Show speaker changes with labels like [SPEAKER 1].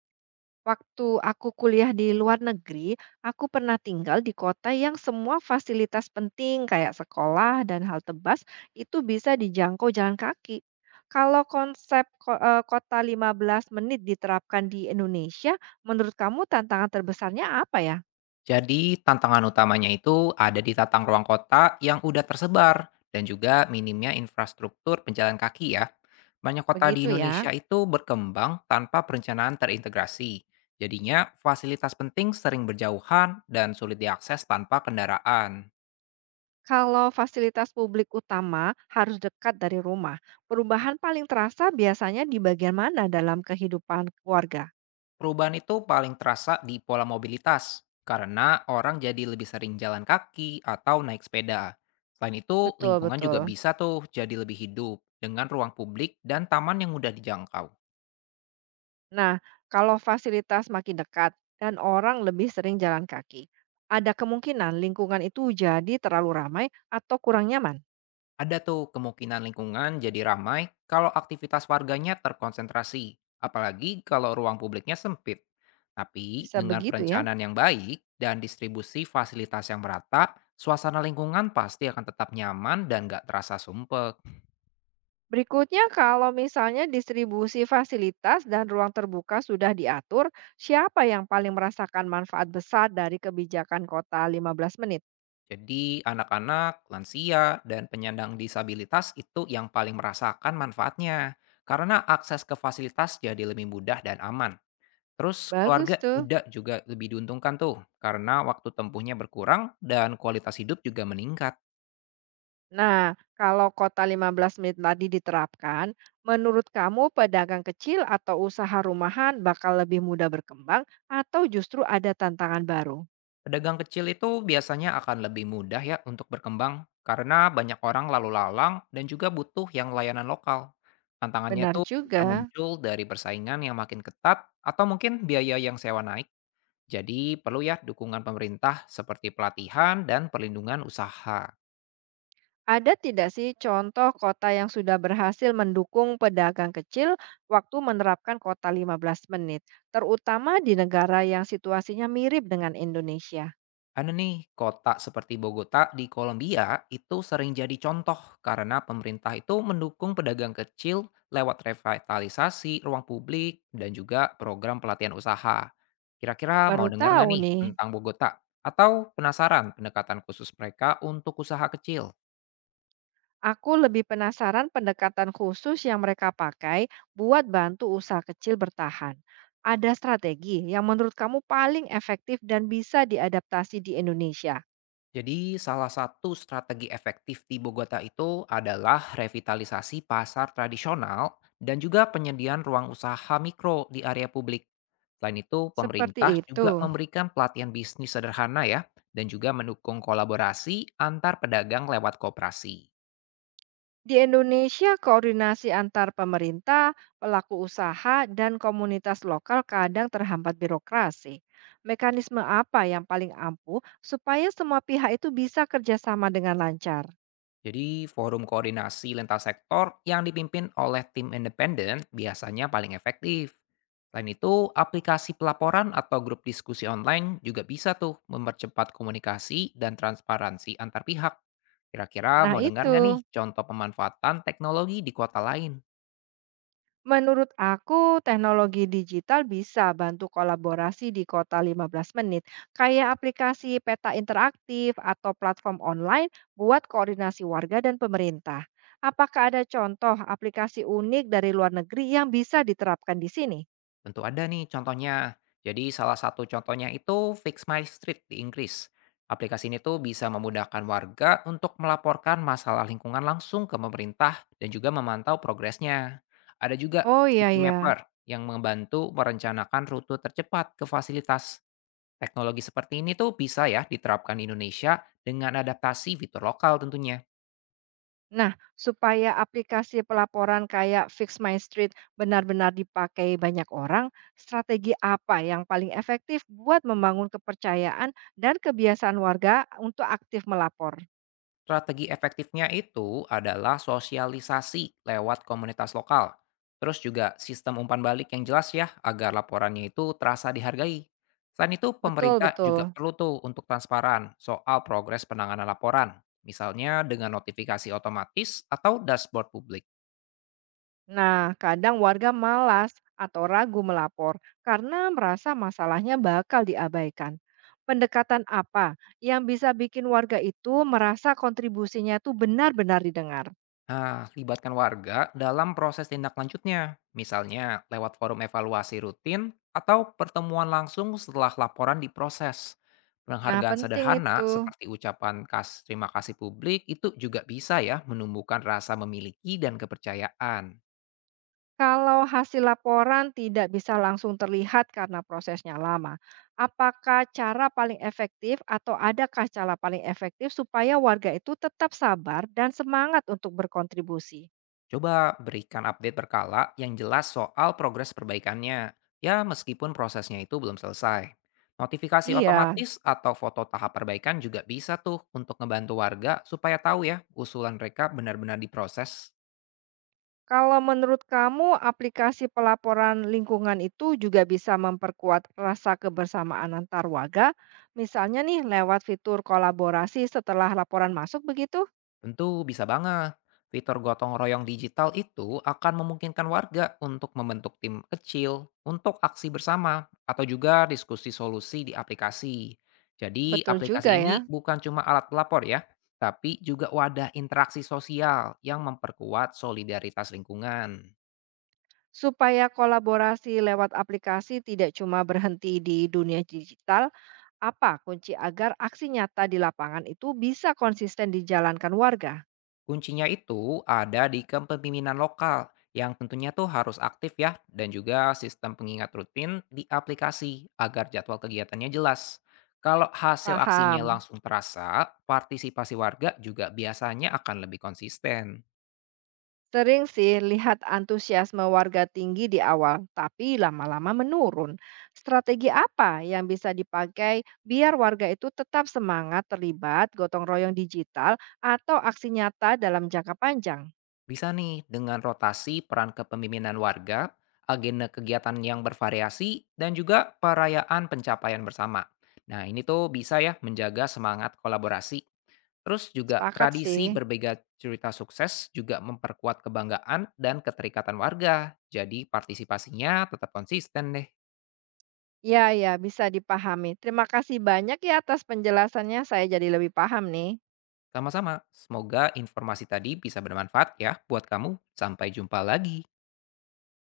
[SPEAKER 1] Waktu aku kuliah di luar negeri, aku pernah tinggal di kota yang semua fasilitas penting kayak sekolah dan halte bus itu bisa dijangkau jalan kaki. Kalau konsep kota 15 menit diterapkan di Indonesia, menurut kamu tantangan terbesarnya apa ya?
[SPEAKER 2] Jadi tantangan utamanya itu ada di tatang ruang kota yang udah tersebar dan juga minimnya infrastruktur penjalan kaki ya. Banyak kota di
[SPEAKER 1] Begitu
[SPEAKER 2] Indonesia
[SPEAKER 1] ya.
[SPEAKER 2] itu berkembang tanpa perencanaan terintegrasi. Jadinya fasilitas penting sering berjauhan dan sulit diakses tanpa kendaraan.
[SPEAKER 1] Kalau fasilitas publik utama harus dekat dari rumah, perubahan paling terasa biasanya di bagian mana dalam kehidupan keluarga?
[SPEAKER 2] Perubahan itu paling terasa di pola mobilitas, karena orang jadi lebih sering jalan kaki atau naik sepeda. Selain itu,
[SPEAKER 1] Betul,
[SPEAKER 2] lingkungan juga
[SPEAKER 1] betul.
[SPEAKER 2] bisa tuh jadi lebih hidup dengan ruang publik dan taman yang mudah dijangkau.
[SPEAKER 1] Nah, kalau fasilitas makin dekat dan orang lebih sering jalan kaki, ada kemungkinan lingkungan itu jadi terlalu ramai atau kurang nyaman.
[SPEAKER 2] Ada tuh kemungkinan lingkungan jadi ramai kalau aktivitas warganya terkonsentrasi, apalagi kalau ruang publiknya sempit. Tapi
[SPEAKER 1] Bisa
[SPEAKER 2] dengan
[SPEAKER 1] begitu ya.
[SPEAKER 2] perencanaan yang baik dan distribusi fasilitas yang merata, suasana lingkungan pasti akan tetap nyaman dan gak terasa sumpek.
[SPEAKER 1] Berikutnya, kalau misalnya distribusi fasilitas dan ruang terbuka sudah diatur, siapa yang paling merasakan manfaat besar dari kebijakan kota 15 menit?
[SPEAKER 2] Jadi anak-anak, lansia, dan penyandang disabilitas itu yang paling merasakan manfaatnya. Karena akses ke fasilitas jadi lebih mudah dan aman. Terus
[SPEAKER 1] Bagus
[SPEAKER 2] keluarga
[SPEAKER 1] tuh.
[SPEAKER 2] muda juga lebih diuntungkan tuh, karena waktu tempuhnya berkurang dan kualitas hidup juga meningkat.
[SPEAKER 1] Nah, kalau kota 15 menit tadi diterapkan, menurut kamu pedagang kecil atau usaha rumahan bakal lebih mudah berkembang atau justru ada tantangan baru?
[SPEAKER 2] Pedagang kecil itu biasanya akan lebih mudah ya untuk berkembang, karena banyak orang lalu lalang dan juga butuh yang layanan lokal. Tantangannya
[SPEAKER 1] Benar
[SPEAKER 2] tuh bisa
[SPEAKER 1] juga.
[SPEAKER 2] muncul dari persaingan yang makin ketat atau mungkin biaya yang sewa naik. Jadi perlu ya dukungan pemerintah seperti pelatihan dan perlindungan usaha.
[SPEAKER 1] Ada tidak sih contoh kota yang sudah berhasil mendukung pedagang kecil waktu menerapkan kota 15 menit, terutama di negara yang situasinya mirip dengan Indonesia?
[SPEAKER 2] Ada nih, kota seperti Bogota di Kolombia itu sering jadi contoh karena pemerintah itu mendukung pedagang kecil lewat revitalisasi ruang publik dan juga program pelatihan usaha. Kira-kira
[SPEAKER 1] Baru
[SPEAKER 2] mau dengar nggak
[SPEAKER 1] tahu
[SPEAKER 2] nih
[SPEAKER 1] nih.
[SPEAKER 2] tentang Bogota? Atau penasaran pendekatan khusus mereka untuk usaha kecil?
[SPEAKER 1] Aku lebih penasaran pendekatan khusus yang mereka pakai buat bantu usaha kecil bertahan. Ada strategi yang menurut kamu paling efektif dan bisa diadaptasi di Indonesia.
[SPEAKER 2] Jadi salah satu strategi efektif di Bogota itu adalah revitalisasi pasar tradisional dan juga penyediaan ruang usaha mikro di area publik. Selain itu,
[SPEAKER 1] Seperti
[SPEAKER 2] pemerintah
[SPEAKER 1] itu.
[SPEAKER 2] juga memberikan pelatihan bisnis sederhana ya, dan juga mendukung kolaborasi antar pedagang lewat kooperasi.
[SPEAKER 1] Di Indonesia, koordinasi antar pemerintah, pelaku usaha, dan komunitas lokal kadang terhambat birokrasi. Mekanisme apa yang paling ampuh supaya semua pihak itu bisa kerjasama dengan lancar?
[SPEAKER 2] Jadi, forum koordinasi lintas sektor yang dipimpin oleh tim independen biasanya paling efektif. Selain itu, aplikasi pelaporan atau grup diskusi online juga bisa tuh mempercepat komunikasi dan transparansi antar pihak. Kira-kira
[SPEAKER 1] Nah,
[SPEAKER 2] mau dengar nggak nih
[SPEAKER 1] itu.
[SPEAKER 2] contoh pemanfaatan teknologi di kota lain?
[SPEAKER 1] Menurut aku, teknologi digital bisa bantu kolaborasi di kota 15 menit, kayak aplikasi peta interaktif atau platform online buat koordinasi warga dan pemerintah. Apakah ada contoh aplikasi unik dari luar negeri yang bisa diterapkan di sini?
[SPEAKER 2] Tentu ada nih contohnya. Jadi salah satu contohnya itu Fix My Street di Inggris. Aplikasi ini tuh bisa memudahkan warga untuk melaporkan masalah lingkungan langsung ke pemerintah dan juga memantau progresnya. Ada juga
[SPEAKER 1] Oh iya
[SPEAKER 2] City
[SPEAKER 1] ya.
[SPEAKER 2] Mapper yang membantu merencanakan rute tercepat ke fasilitas. Teknologi seperti ini tuh bisa ya diterapkan di Indonesia dengan adaptasi fitur lokal tentunya.
[SPEAKER 1] Nah, supaya aplikasi pelaporan kayak Fix My Street benar-benar dipakai banyak orang, strategi apa yang paling efektif buat membangun kepercayaan dan kebiasaan warga untuk aktif melapor?
[SPEAKER 2] Strategi efektifnya itu adalah sosialisasi lewat komunitas lokal. Terus juga sistem umpan balik yang jelas ya, agar laporannya itu terasa dihargai. Selain itu,
[SPEAKER 1] Betul,
[SPEAKER 2] pemerintah juga
[SPEAKER 1] betul.
[SPEAKER 2] perlu tuh untuk transparan soal progres penanganan laporan, misalnya dengan notifikasi otomatis atau dashboard publik.
[SPEAKER 1] Nah, kadang warga malas atau ragu melapor karena merasa masalahnya bakal diabaikan. Pendekatan apa yang bisa bikin warga itu merasa kontribusinya itu benar-benar didengar?
[SPEAKER 2] Nah, libatkan warga dalam proses tindak lanjutnya, misalnya lewat forum evaluasi rutin atau pertemuan langsung setelah laporan diproses.
[SPEAKER 1] Nah,
[SPEAKER 2] Penghargaan
[SPEAKER 1] penting
[SPEAKER 2] sederhana
[SPEAKER 1] itu.
[SPEAKER 2] seperti ucapan kas terima kasih publik itu juga bisa ya menumbuhkan rasa memiliki dan kepercayaan.
[SPEAKER 1] Kalau hasil laporan tidak bisa langsung terlihat karena prosesnya lama, apakah cara paling efektif atau adakah cara paling efektif supaya warga itu tetap sabar dan semangat untuk berkontribusi?
[SPEAKER 2] Coba berikan update berkala yang jelas soal progres perbaikannya, ya meskipun prosesnya itu belum selesai. Notifikasi
[SPEAKER 1] Iya,
[SPEAKER 2] otomatis atau foto tahap perbaikan juga bisa tuh untuk ngebantu warga supaya tahu ya usulan mereka benar-benar diproses.
[SPEAKER 1] kalau menurut kamu aplikasi pelaporan lingkungan itu juga bisa memperkuat rasa kebersamaan antar warga, misalnya nih lewat fitur kolaborasi setelah laporan masuk begitu?
[SPEAKER 2] Tentu bisa banget. Fitur gotong royong digital itu akan memungkinkan warga untuk membentuk tim kecil untuk aksi bersama atau juga diskusi solusi di aplikasi. Jadi
[SPEAKER 1] Betul
[SPEAKER 2] aplikasi
[SPEAKER 1] juga ya.
[SPEAKER 2] ini bukan cuma alat pelapor ya, tapi juga wadah interaksi sosial yang memperkuat solidaritas lingkungan.
[SPEAKER 1] Supaya kolaborasi lewat aplikasi tidak cuma berhenti di dunia digital, apa kunci agar aksi nyata di lapangan itu bisa konsisten dijalankan warga?
[SPEAKER 2] Kuncinya itu ada di kepemimpinan lokal yang tentunya tuh harus aktif ya dan juga sistem pengingat rutin di aplikasi agar jadwal kegiatannya jelas. Kalau hasil aksinya
[SPEAKER 1] Paham.
[SPEAKER 2] langsung terasa, partisipasi warga juga biasanya akan lebih konsisten.
[SPEAKER 1] Sering sih lihat antusiasme warga tinggi di awal, tapi lama-lama menurun. Strategi apa yang bisa dipakai biar warga itu tetap semangat terlibat gotong royong digital atau aksi nyata dalam jangka panjang?
[SPEAKER 2] Bisa nih dengan rotasi peran kepemimpinan warga, agenda kegiatan yang bervariasi, dan juga perayaan pencapaian bersama. Nah ini tuh bisa ya menjaga semangat kolaborasi. Terus juga
[SPEAKER 1] Sepakat
[SPEAKER 2] tradisi
[SPEAKER 1] sih.
[SPEAKER 2] berbagi cerita sukses juga memperkuat kebanggaan dan keterikatan warga. Jadi partisipasinya tetap konsisten deh.
[SPEAKER 1] Ya, ya bisa dipahami. Terima kasih banyak ya atas penjelasannya, saya jadi lebih paham nih.
[SPEAKER 2] Sama-sama, semoga informasi tadi bisa bermanfaat ya buat kamu. Sampai jumpa lagi.